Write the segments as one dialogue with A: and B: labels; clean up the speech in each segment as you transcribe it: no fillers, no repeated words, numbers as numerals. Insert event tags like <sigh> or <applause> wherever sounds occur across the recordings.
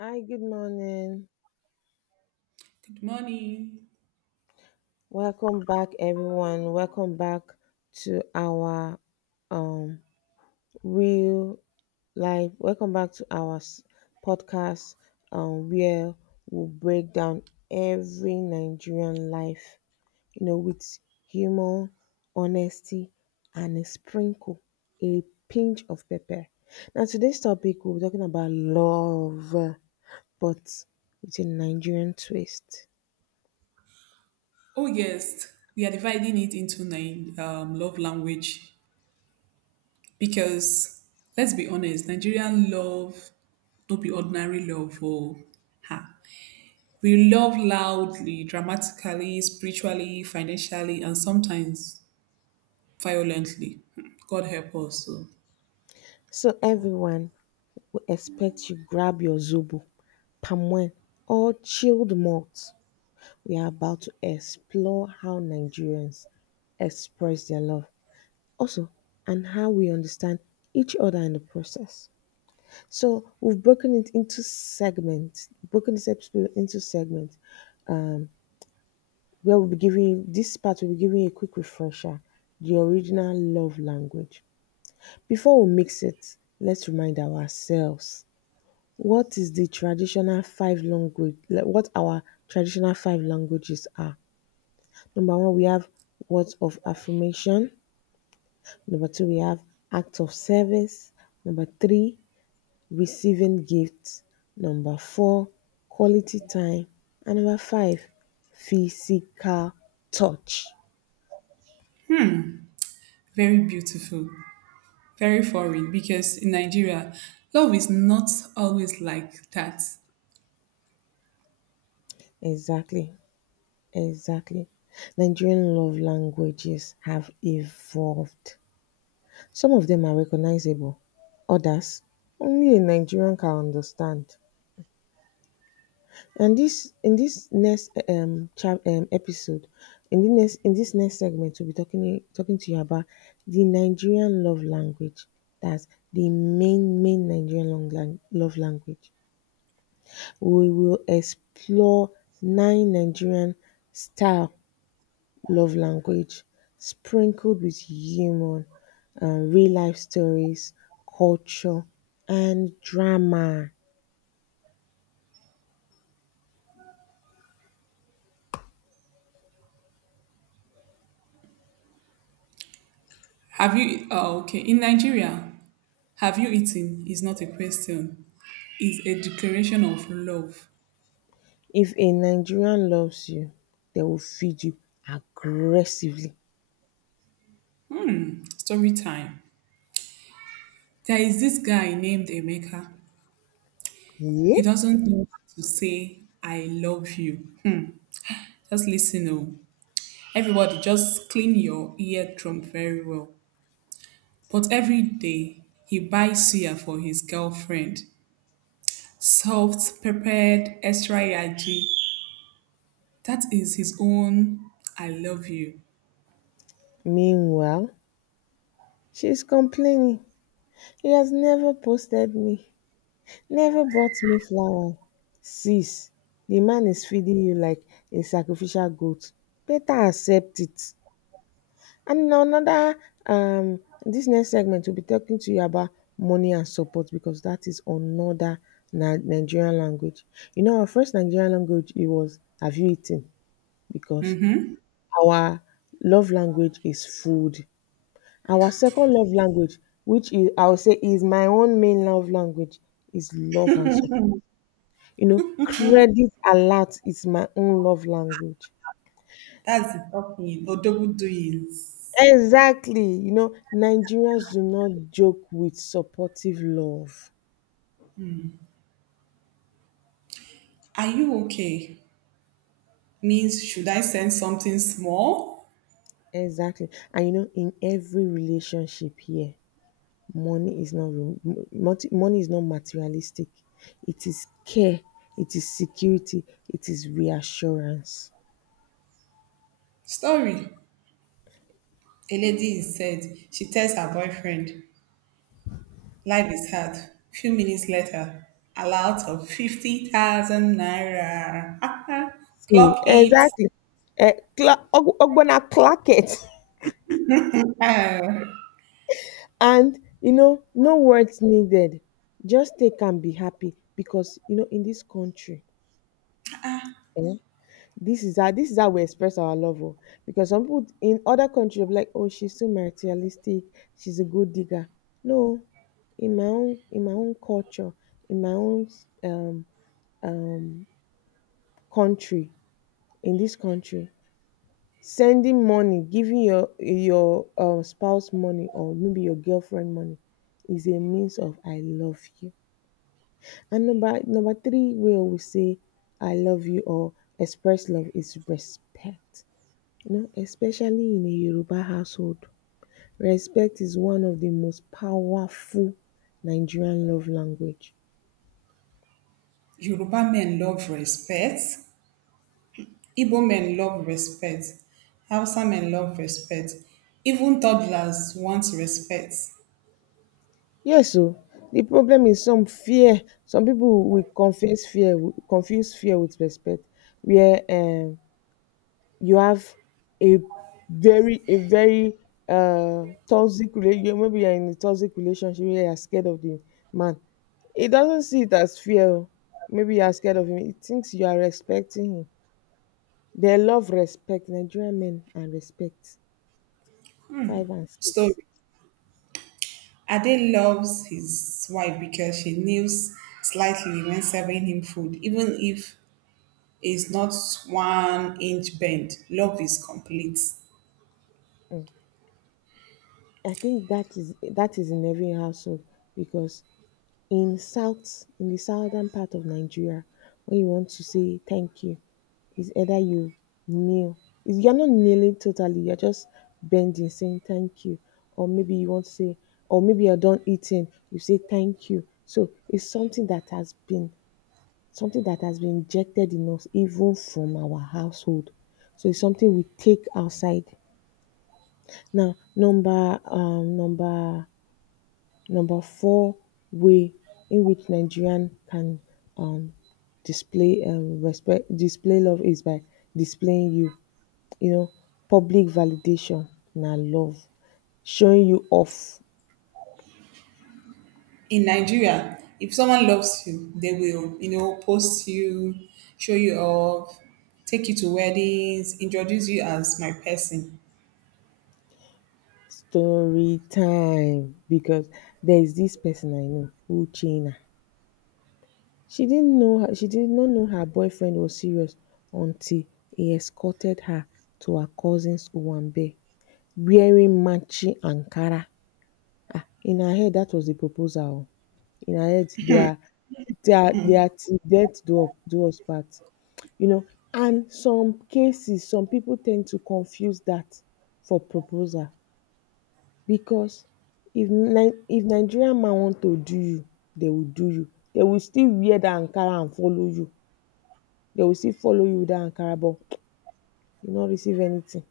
A: Hi, good morning.
B: Money.
A: Welcome back, everyone. Welcome back to our um real life. Welcome back to our podcast, where we break down every Nigerian life, you know, with humor, honesty, and a sprinkle, a pinch of pepper. Now, today's topic we'll be talking about love, but with a Nigerian twist.
B: Oh yes, we are dividing it into nine love language because let's be honest, Nigerian love no be ordinary love. Oh, ha. We love loudly, dramatically, spiritually, financially, and sometimes violently. Hmm, God help us. So
A: So, everyone, we expect you grab your zobo, palm wine or chilled malt. We are about to explore how Nigerians express their love also and how we understand each other in the process. So we've broken it into segments, broken this episode into segments, um, where we'll be giving this part will be giving a quick refresher, the original love language. Before we mix it, let's remind ourselves what is the traditional five language, like what our traditional five languages are. Number one, we have words of affirmation. Number two, we have acts of service. Number three, receiving gifts. Number four, quality time. And number five, physical touch.
B: very beautiful, very foreign because in Nigeria, love is not always like that.
A: Exactly, exactly. Nigerian love languages have evolved. Some of them are recognizable, others only a Nigerian can understand. And this in this next episode, in this next segment, we'll be talking to you about the Nigerian love language. That's the main Nigerian love language. We will explore nine Nigerian style love language, sprinkled with humor and real life stories, culture, and drama.
B: Have you? Oh, okay. In Nigeria, have you eaten? Is not a question. Is a declaration of love.
A: If a Nigerian loves you, they will feed you aggressively.
B: Hmm. Story time. There is this guy named Emeka. He
A: Yeah?
B: doesn't know how to say I love you. <laughs> Just listen, oh. Everybody, just clean your eardrum very well. But every day he buys suya for his girlfriend. Soft, peppered, extra yaji. That is his own I love you.
A: Meanwhile, she's complaining. He has never posted me, never bought me flower. Sis, the man is feeding you like a sacrificial goat. Better accept it. And in another, this next segment, we'll be talking to you about money and support because that is another Nigerian language. You know, our first Nigerian language it was "Have you eaten?" because
B: Mm-hmm.
A: our love language is food. Our second love language, which is I would say is my own main love language, is love and support. You know, credit alert is my own love language.
B: That's the talking or double doings.
A: Exactly, you know, Nigerians do not joke with supportive love.
B: Are you okay? Means should I send something small?
A: Exactly. And you know, in every relationship here, money is not money is not materialistic. It is care, it is security, it is reassurance.
B: Story. A lady is said. She tells her boyfriend, life is hard. Few minutes later, a lot of 50,000 naira. <laughs>
A: See,
B: Clock it.
A: exactly. Eh, Ogbonna clock it.
B: Ah.
A: <laughs> And you know, no words needed. Just take and be happy because you know, in this country, eh, this is how we express our love oh, because some people in other countries will be like, oh, she's so materialistic, she's a good digger. No, in my own culture, in my own um um country, in this country, sending money, giving your spouse money or maybe your girlfriend money, is a means of I love you. And number three way we say I love you or express love is respect. You know, especially in a Yoruba household, respect is one of the most powerful Nigerian love language.
B: Yoruba men love respect. Igbo men love respect. Hausa men love respect. Even toddlers want respect.
A: Yes, so the problem is some fear. Some people will confuse fear with respect, where you have a a very toxic relationship. Maybe you're in a toxic relationship where you're scared of the man. He doesn't see it as fear, oh. Maybe you are scared of him. He thinks you are respecting him. They love respect. Nigerian men and respect. Five and six.
B: Story. Ade loves his wife because she kneels slightly when serving him food, even if it's not one inch bent. Love is complete.
A: Mm. I think that is in every household because in the southern part of Nigeria, when you want to say thank you, it's either you kneel. It's- You're not kneeling totally. You're just bending, saying thank you, or maybe you want to say, or maybe you're done eating, you say thank you. So it's something that has been injected in us even from our household. So it's something we take outside. Now, number four way in which Nigerian can um display respect display love is by displaying you. You know, public validation na love. Showing you off,
B: In Nigeria, if someone loves you, they will, you know, post you, show you off, take you to weddings, introduce you as my person.
A: story time, because there is this person I know, Uchenna. She did not know her boyfriend was serious until he escorted her to her cousin's Owambe wearing matching Ankara. In her head, that was the proposal, oh. In her head, they are till death do us part. You know, and some cases, some people tend to confuse that for proposal because if Nigerian man want to do you, they will do you. They will still wear the Ankara and follow you. They will still follow you with that Ankara, but you not receive anything.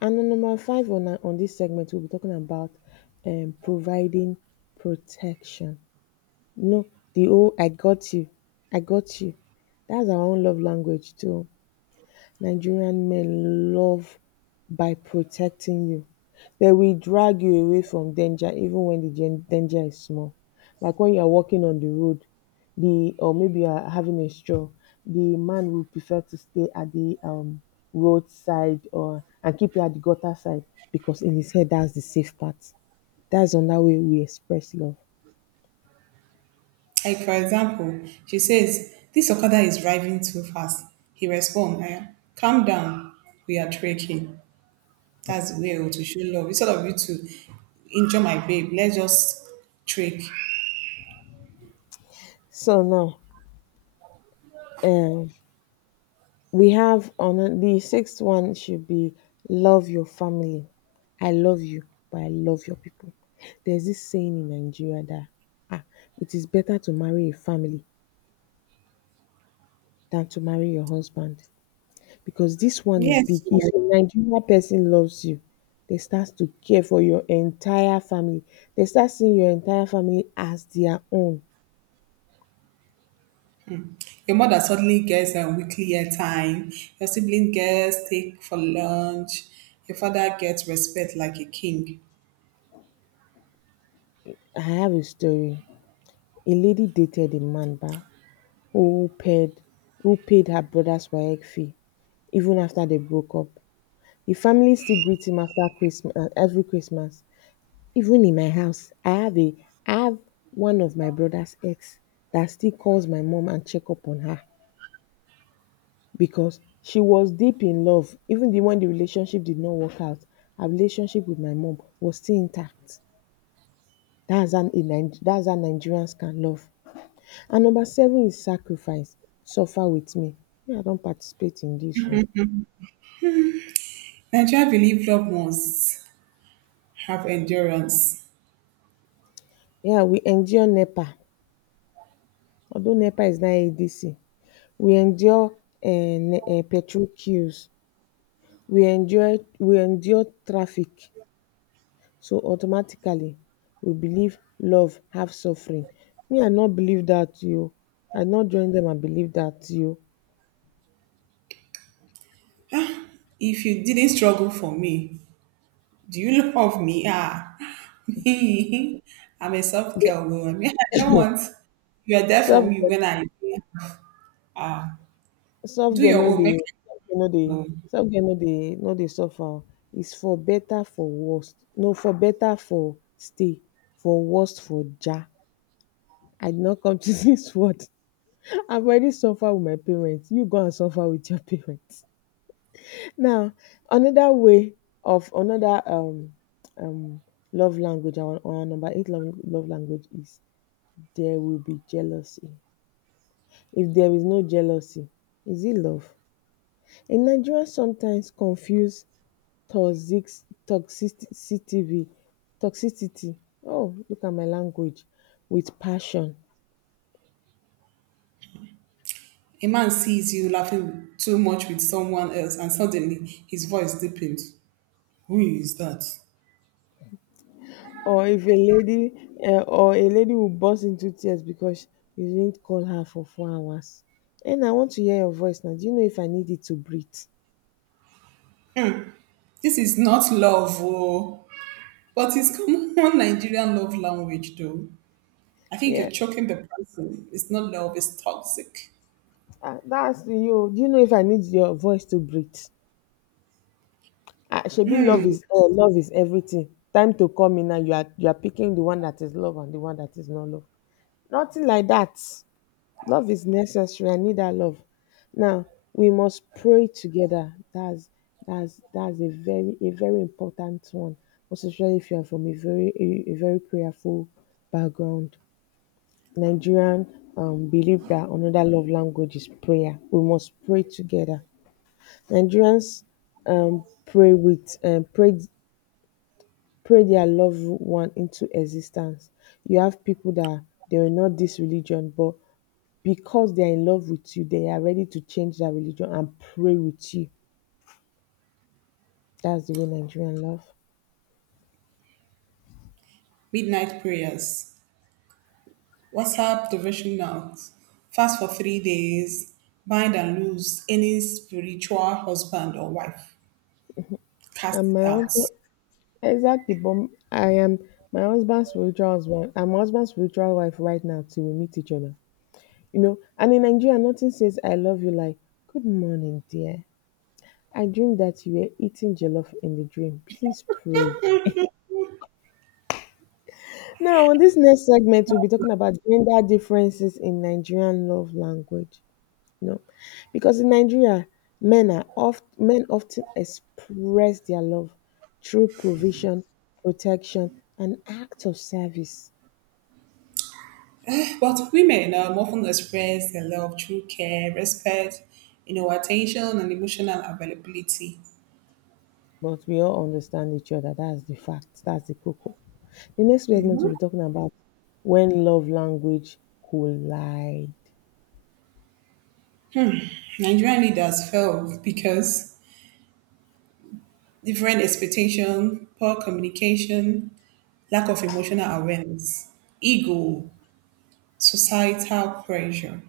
A: And on number five on this segment, we'll be talking about providing protection. You know, the oh I got you, I got you. That's our own love language too. Nigerian men love by protecting you. They will drag you away from danger even when the danger is small. Like when you're walking on the road, the or maybe you are having a stroll, the man will prefer to stay at the roadside or and keep you at the gutter side because in his head that's the safe part. That's another way we express love.
B: Like for example, she says, this Okada is driving too fast. He responds, "Eh, calm down, we are trekking. That's the way oh, to show love. Instead of you to injure my babe, let's just trick.
A: So now, um we have on the sixth one should be love your family. I love you, but I love your people. There's this saying in Nigeria that ah, it is better to marry a family than to marry your husband because this one is
B: Yes.
A: big. If
B: So
A: a Nigerian person loves you, they start to care for your entire family. They start seeing your entire family as their own.
B: your mother suddenly gets a weekly airtime. Your sibling gets take for lunch. Your father gets respect like a king.
A: I have a story. A lady dated a man, ba, who paid who paid her brother's WAEC fee even after they broke up. The family still greets him after Christmas every Christmas. Even in my house, I have one of my brother's ex that still calls my mom and check up on her because she was deep in love. Even the when the relationship did not work out, her relationship with my mom was still intact. That's how Nigerians can love. And number seven is sacrifice. Suffer with me. Me, I don't participate in this, oh.
B: Nigeria believe love must have endurance.
A: Yeah, we endure NEPA, although NEPA is now ADC. We endure um petrol queues, we endure traffic, so automatically we believe love have suffering. Me, I no believe dat oo, I no join dem and believe dat oo.
B: If you didn't struggle for me, do you <laughs> love me? Ah, <laughs> me. I'm a soft girl. Though. I mean, I don't want. You are there for
A: Soft
B: me
A: girl
B: when I
A: soft
B: do
A: girl
B: your
A: no
B: own.
A: dey
B: Make I
A: soft girl no dey
B: know.
A: Soft girl no dey suffer oo, is for better for worst, no for better for stay, for worst for ja. I did not come to <laughs> this world. I've already suffered with my parents. You go and suffer with your parents. <laughs> Now, another way of another um love language, our number eight love language is there will be jealousy. If there is no jealousy, is it love? In Nigeria, sometimes confuse toxic toxicity toxicity. Oh, look at my language with passion.
B: A man sees you laughing too much with someone else, and suddenly his voice deepens. Who is that?
A: Or if a lady will burst into tears because you didn't call her for 4 hours. And I want to hear your voice now. Do you know if I need it to breathe?
B: Hmm, this is not love, oh, but it's common <laughs> Nigerian love language, though. I think you're
A: Yeah,
B: choking the person. It's not love, it's toxic.
A: ah, that's to you. Do you know if I need your voice to breathe? Ah, shebi love is everything time to come in now. You are picking the one that is love and the one that is not love. Nothing like that. Love is necessary. I need that love. Now we must pray together. That's a very important one, most especially if you are from a very prayerful background. Nigerian believe that another love language is prayer. We must pray together. Nigerians pray with pray pray their loved one into existence. You have people that they are not this religion, but because they are in love with you, they are ready to change their religion and pray with you. That's the way Nigerian love.
B: Midnight prayers, WhatsApp devotionals, fast for 3 days, bind and lose any spiritual husband or wife, cast
A: And
B: it
A: my
B: out.
A: husband, exactly, but I am my husband's spiritual husband. I'm my husband's spiritual wife right now till we meet each other. You know, and in Nigeria, nothing says I love you like, good morning, dear. I dreamed that you were eating jollof in the dream. Please pray. Now, on this next segment, we'll be talking about gender differences in Nigerian love language. You know, because in Nigeria, men often express their love through provision, protection, and acts of service.
B: But women often express their love through care, respect, you know, attention, and emotional availability.
A: But we all understand each other. That's the fact. That's the cocoa. The next segment we'll be talking about when love language collide.
B: Nigerian leaders fail because different expectation, poor communication, lack of emotional awareness, ego, societal pressure.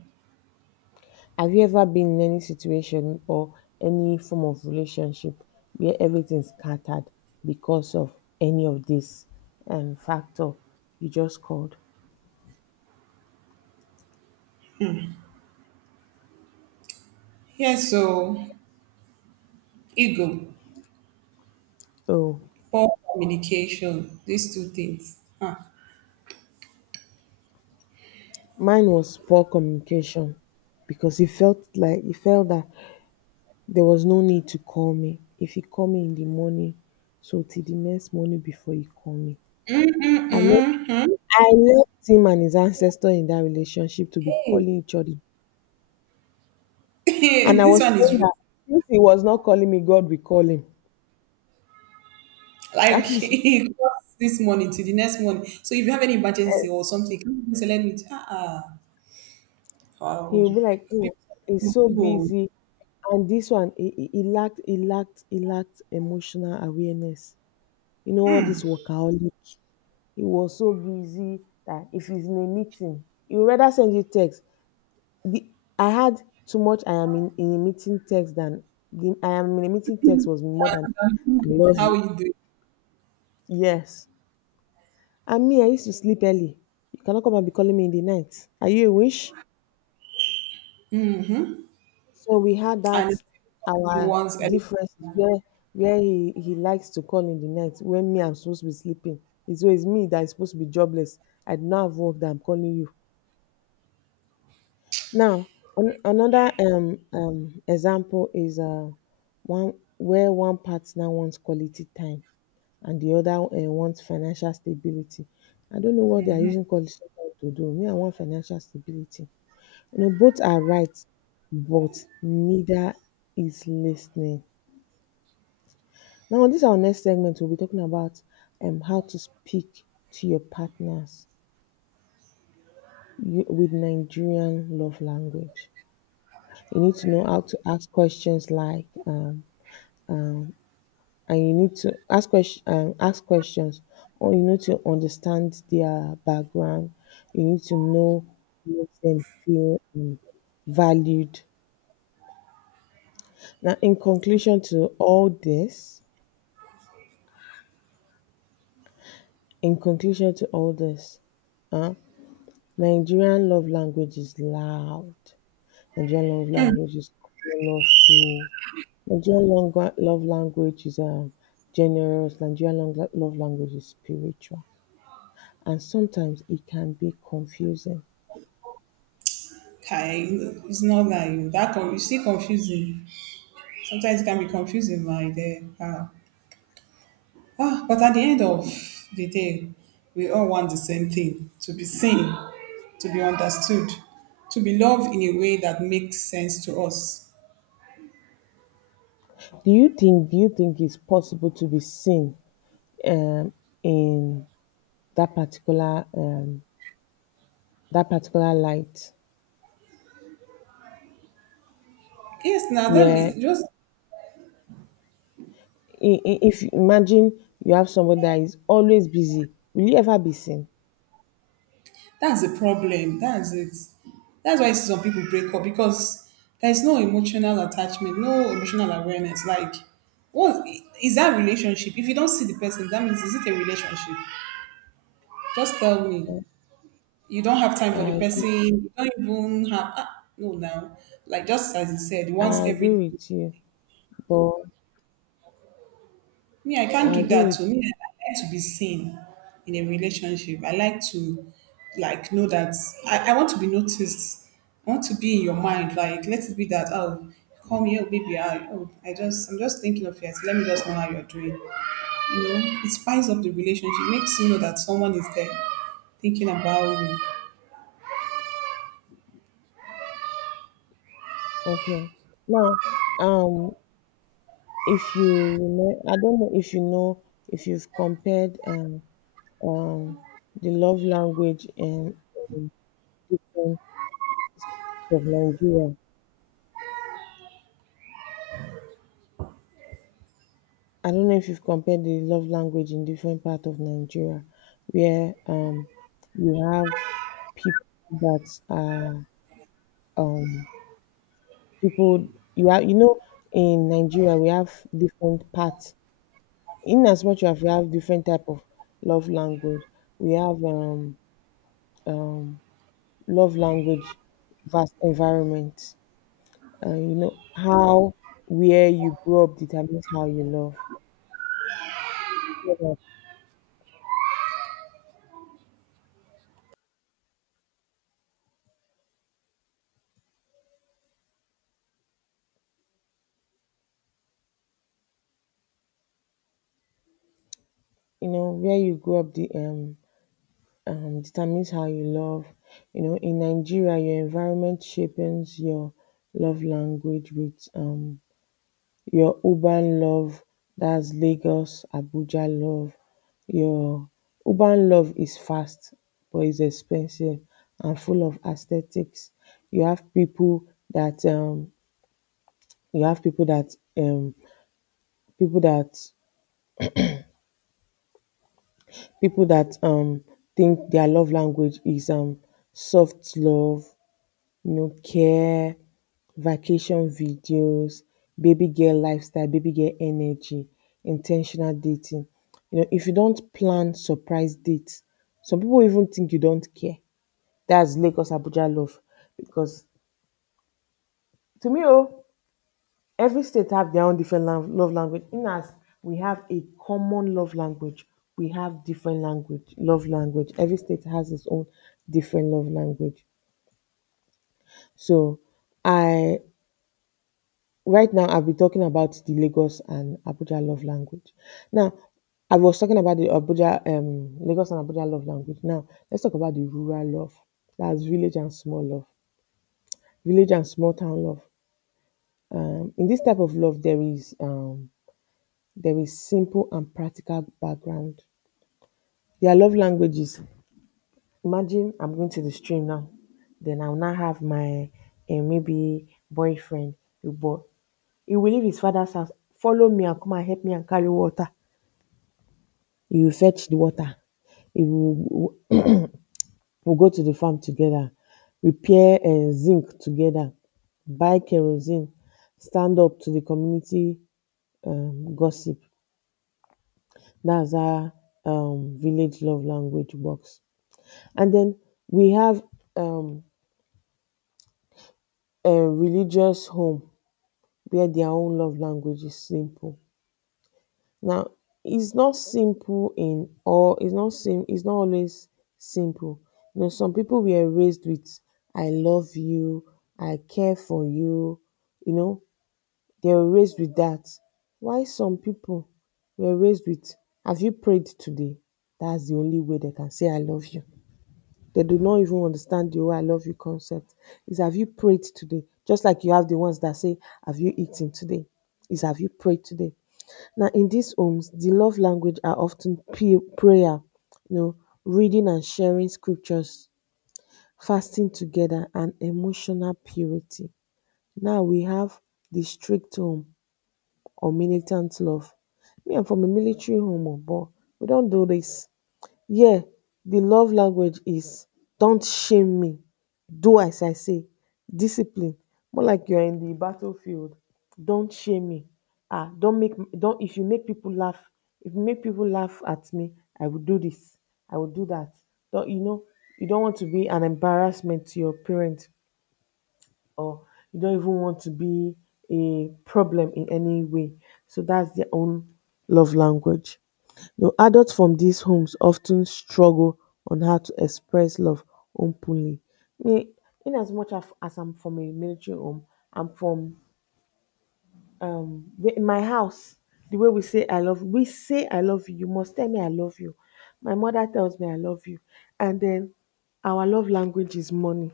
A: Have you ever been in any situation or any form of relationship where everything's scattered because of any of this factor you just called?
B: Yeah, so ego,
A: Oh,
B: poor communication, these two things. Huh.
A: mine was poor communication because he felt that there was no need to call me. If he called me in the morning, so till the next morning before he called me. I left I left him and his ancestor in that relationship to be
B: Hey,
A: calling each other.
B: <laughs>
A: And I
B: this
A: was
B: one is
A: praying
B: rude.
A: that if he was not calling me, God will call him. <laughs>
B: Like
A: That
B: <laughs>
A: is,
B: it costs this money to the next money. So if you have any emergency or something, come and say, let me. Ah, ah
A: he
B: wow.
A: will be like, oh,
B: People,
A: he's so
B: "Oh,
A: busy. And this one, he lacked emotional awareness. You know, all this workaholic, he was so busy that if he's in a meeting, he would rather send you text. The, I had too much "I am in a meeting" text than the "I am in a meeting" text was more than "I love
B: how are
A: you."
B: you doing?
A: Yes. And me, I used to sleep early. You cannot come and be calling me in the night. Are you a wish? So we had that,
B: And if
A: our
B: you want
A: differences, where he likes to call in the night when me, I'm supposed to be sleeping. It's always me that is supposed to be jobless. I do not have work that I'm calling you. Now, another example is one where one partner wants quality time and the other wants financial stability. I don't know what they are using quality time to do. Me, I want financial stability. You know, both are right, but neither is listening. Now, this our next segment. We'll be talking about how to speak to your partners with Nigerian love language. You need to know how to ask questions like, and you need to ask questions or you need to understand their background. You need to know what makes them feel valued. Now, in conclusion to all this in conclusion to all this uh, Nigerian love language is loud. Nigerian love language is colorful. Nigerian love language is generous. Nigerian love language is spiritual, and sometimes it can be confusing.
B: okay, it's not like that. Con- it's still confusing. Sometimes it can be confusing, like there. Ah, ah, but at the end of the day, we all want the same thing: to be seen, to be understood, to be loved in a way that makes sense to us.
A: Do you think it's possible to be seen um in that particular um that particular light
B: Yes, now that
A: where
B: be- just
A: if you imagine you have somebody that is always busy, will you ever be seen?
B: that's the problem. That's it. That's why some people break up because there's no emotional attachment, no emotional awareness. Like, what is that relationship? If you don't see the person, that means is it a relationship? Just tell me.
A: Yes,
B: You don't have time
A: I
B: for the
A: agree,
B: person. You don't even have ah, no now. Like just as you said, once
A: I agree
B: every
A: with you, but
B: me, I can't
A: I
B: do
A: agree
B: that
A: with
B: to me. I like to be seen in a relationship. I like to like know that I want to be noticed. I want to be in your mind. Like let it be that oh call me oh baby I oh I just I'm just thinking of you. Let me just know how you're doing. You know, it spices up the relationship, makes you know that someone is there thinking about
A: okay. Now, um, if you know, I don't know if you know if you've compared um, the love language in different of Nigeria. I don't know if you've compared the love language in different part of Nigeria, where you have people that are um, people you are you know in Nigeria we have different parts. In as much as we have different type of love language, we have um, love language vast environment. You know how where you grow up determines how you love. Yeah. You know where you grow up, the determines how you love. You know, in Nigeria your environment shapes your love language with your urban love. That's Lagos Abuja love. Your urban love is fast, but it's expensive and full of aesthetics. You have people that you have people that um people that people that um think their love language is soft love, you know, care, vacation videos, baby girl lifestyle, baby girl energy, intentional dating. You know, if you don't plan surprise dates, some people even think you don't care. That's Lagos Abuja love because to me, oh, every state have their own different love language. In as we have a common love language, we have different language love language. Every state has its own different love language. So I, right now I'll be talking about the Lagos and Abuja love language. Now, I was talking about the abuja Lagos and Abuja love language. Now let's talk about the rural love. That's village and small town love. In this type of love, There is simple and practical background. Their love languages. Imagine I'm going to the stream now, then I'll now have my maybe boyfriend, the boy. He will leave his father's house, follow me and come and help me and carry water. He will fetch the water. He will go to the farm together, repair and zinc together, buy kerosene, stand up to the community gossip. That's how village love language works. And then we have um, a religious home where their own love language is simple. Now, it's not simple in all. It's not always simple. You know, some people were raised with "I love you," "I care for you." You know, they were raised with that. Why some people were raised with "Have you prayed today?" That's the only way they can say "I love you." They do not even understand the "oh, I love you" concept. Is have you prayed today? Just like you have the ones that say, have you eaten today? Is have you prayed today? Now, in these homes, the love language are often prayer, you know, reading and sharing scriptures, fasting together, and emotional purity. Now we have the strict home or militant love. Me, I'm from a military home, oh, but we don't do this. Here di love language is: don't shame me, do as I say, discipline. More like you are in di battlefield. Don't shame me. Don't make, don't, if you make pipu laugh, if you make pipu laugh at me, I will do dis, I will do dat. You know, you don't want to be an embarrassment to your parent, or you don't even want to be a problem in any way. So that's their own love language. Now, adults from these homes often struggle on how to express love openly. Me, in as much as I'm from a military home, I'm from in my house, the way we say I love you. You must tell me I love you. My mother tells me I love you, and then our love language is money,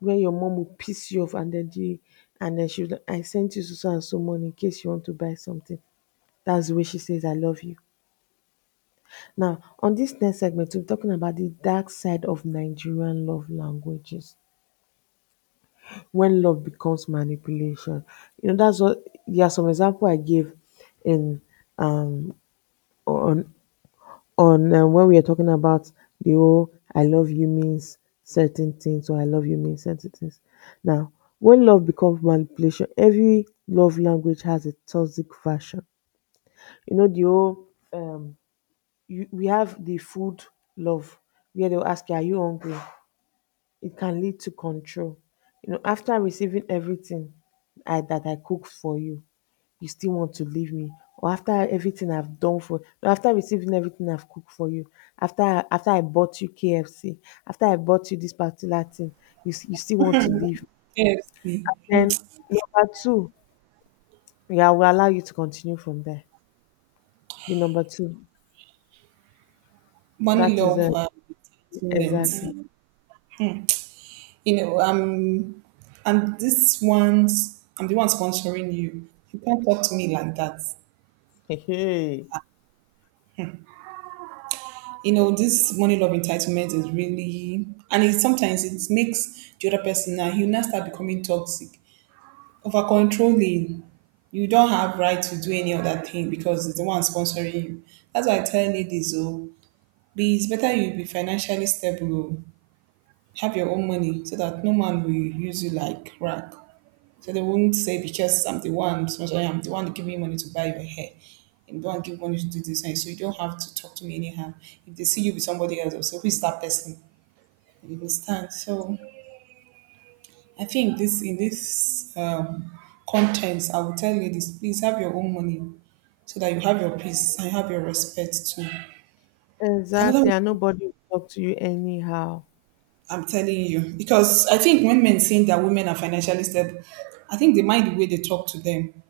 A: where your mom will piss you off and then the and then she'll I sent you so and so money in case you want to buy something. That's the way she says I love you. Now, on this next segment, we're talking about the dark side of Nigerian love languages. When love becomes manipulation. You know, that's what, yeah, some example I gave in um on on when we are talking about the whole I love you means certain things or I love you means certain things. Now, when love becomes manipulation, every love language has a toxic version. You know, the whole, we have the food love, where they'll ask you, are you hungry? It can lead to control. You know, after receiving everything that I cook for you, you still want to leave me, or after everything I've done for no, after receiving everything I've cooked for you, after I bought you KFC, after I bought you this particular thing, you you still want to leave. Me?
B: you. Yes.
A: Then number two, yeah, I will allow you to continue from there. The number two,
B: Money
A: that is
B: love moment.
A: exactly.
B: You know, I'm this one's I'm the one sponsoring you. You can't talk to me like that.
A: Hey.
B: You know, this money love entitlement is really and it sometimes it makes the other person now you now start becoming toxic. Over controlling. You don't have right to do any other thing because it's the one sponsoring you. That's why I tell ladies oh be it's better you be financially stable, oh. Have your own money so that no man will use you like rag. So they won't say because I'm the one, sponsoring, I'm the one giving you money to buy your hair. I'm the one giving money to do this. And so you don't have to talk to me anyhow. If they see you with somebody else, they'll say, who is that person? You understand? So I think this in this contents, I will tell ladies, please have your own money so that you have your peace and have your respect too. Another
A: Exactly,
B: one
A: and nobody will talk to you anyhow.
B: I'm telling you, because I think when men saying that women are financially stable, I think they mind the way they talk to them.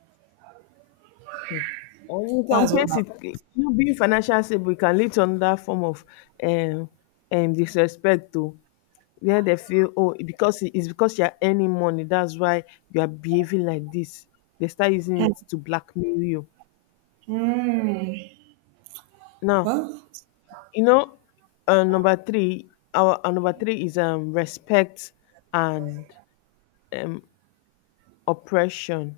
A: And in some
B: That's all. I-
A: cases, you know, being financially stable can lead to another form of um, disrespect too, where they feel, oh, because it's because you're earning money that's why you are behaving like this. They start using it to blackmail you. Now,
B: well,
A: you know, number three is respect and um oppression.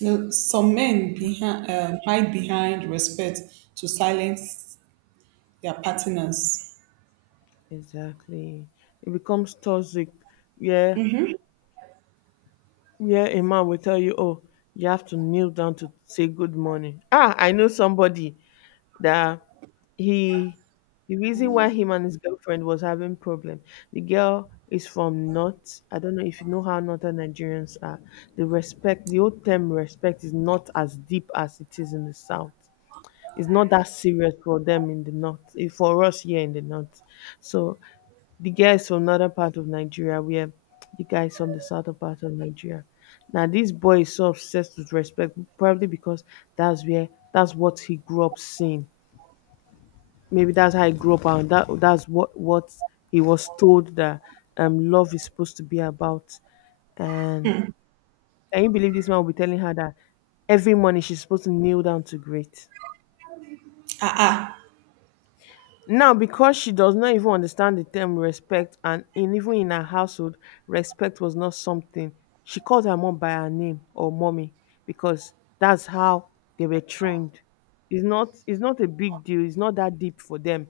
B: no, some men behind, hide behind respect to silence their partners.
A: Exactly, it becomes toxic. Yeah, yeah, a man will tell you, oh, you have to kneel down to say good morning. Ah, I know somebody that, he, the reason why him and his girlfriend was having problem, the girl is from north. I don't know if you know how northern Nigerians are. The old term respect is not as deep as it is in the south. It's not that serious for them in the north, for us here in the north. So the girl is from northern part of Nigeria where the guy is from the southern part of Nigeria. Now, this boy is so obsessed with respect probably because that's what he grew up seeing. Maybe that's how he grew up and that's what he was told that love is supposed to be about. And can you believe this man will be telling her that every morning she's supposed to kneel down to greet?
B: Ah, ah,
A: Now, because she does not even understand the term respect, and in even in her household respect was not something. She called her mom by her name or mommy because that's how they were trained. It's not a big deal, it's not that deep for them.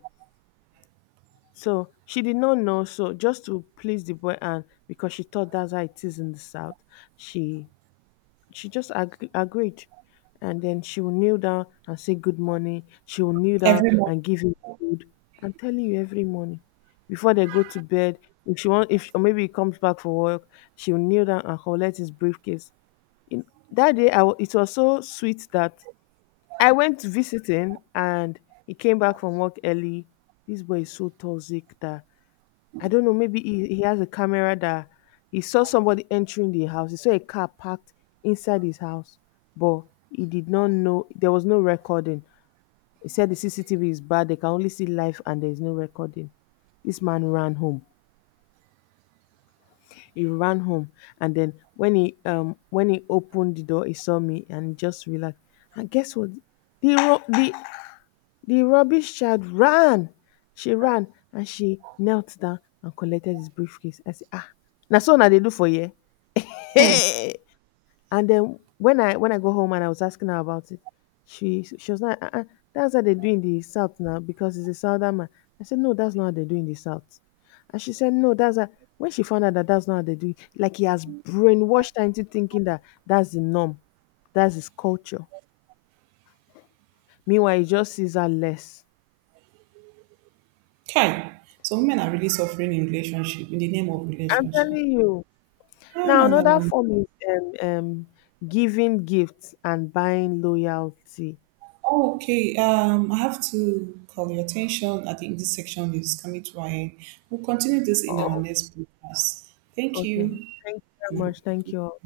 A: So she did not know. So just to please the boy, and because she thought that's how it is in the south, she she just agreed, and then she will kneel down and say good morning. She will kneel down
B: everyone.
A: and give him food. I'm telling you, every morning before they go to bed, if she want, if or maybe he comes back for work, she will kneel down and collect his briefcase. In that day, it was so sweet that I went visiting and he came back from work early. This boy is so toxic that I don't know, maybe he has a camera that he saw somebody entering the house. He saw a car parked inside his house, but he did not know there was no recording. He said the CCTV is bad, they can only see live and there's no recording. This man ran home. He ran home, and then when he opened the door, he saw me and he just relaxed. And guess what? The ro- the rubbish child ran, she ran and she knelt down and collected his briefcase. I said, ah, na so una they do for you. Hey! <laughs> And then, when I go home and I was asking her about it, she was like, uh-uh, that's how they do in the South now because it's a Southern man. I said, no, that's not how they do in the South. And she said, no, that's how. When she found out that that's not how they do it, like, he has brainwashed her into thinking that that's the norm, that's his culture. Meanwhile, he just sees her less.
B: Kai, some women are really suffering in relationship, in the name of
A: I'm
B: relationship.
A: telling you.
B: Oh,
A: Now,
B: no, no,
A: another
B: no.
A: form is um, um, giving gifts and buying loyalty.
B: Oh, okay, I have to call your attention. I think this section is coming to an end. We'll continue this in our
A: Oh,
B: next podcast. Thank
A: okay.
B: you.
A: Thank you very
B: And
A: much. Thank you all.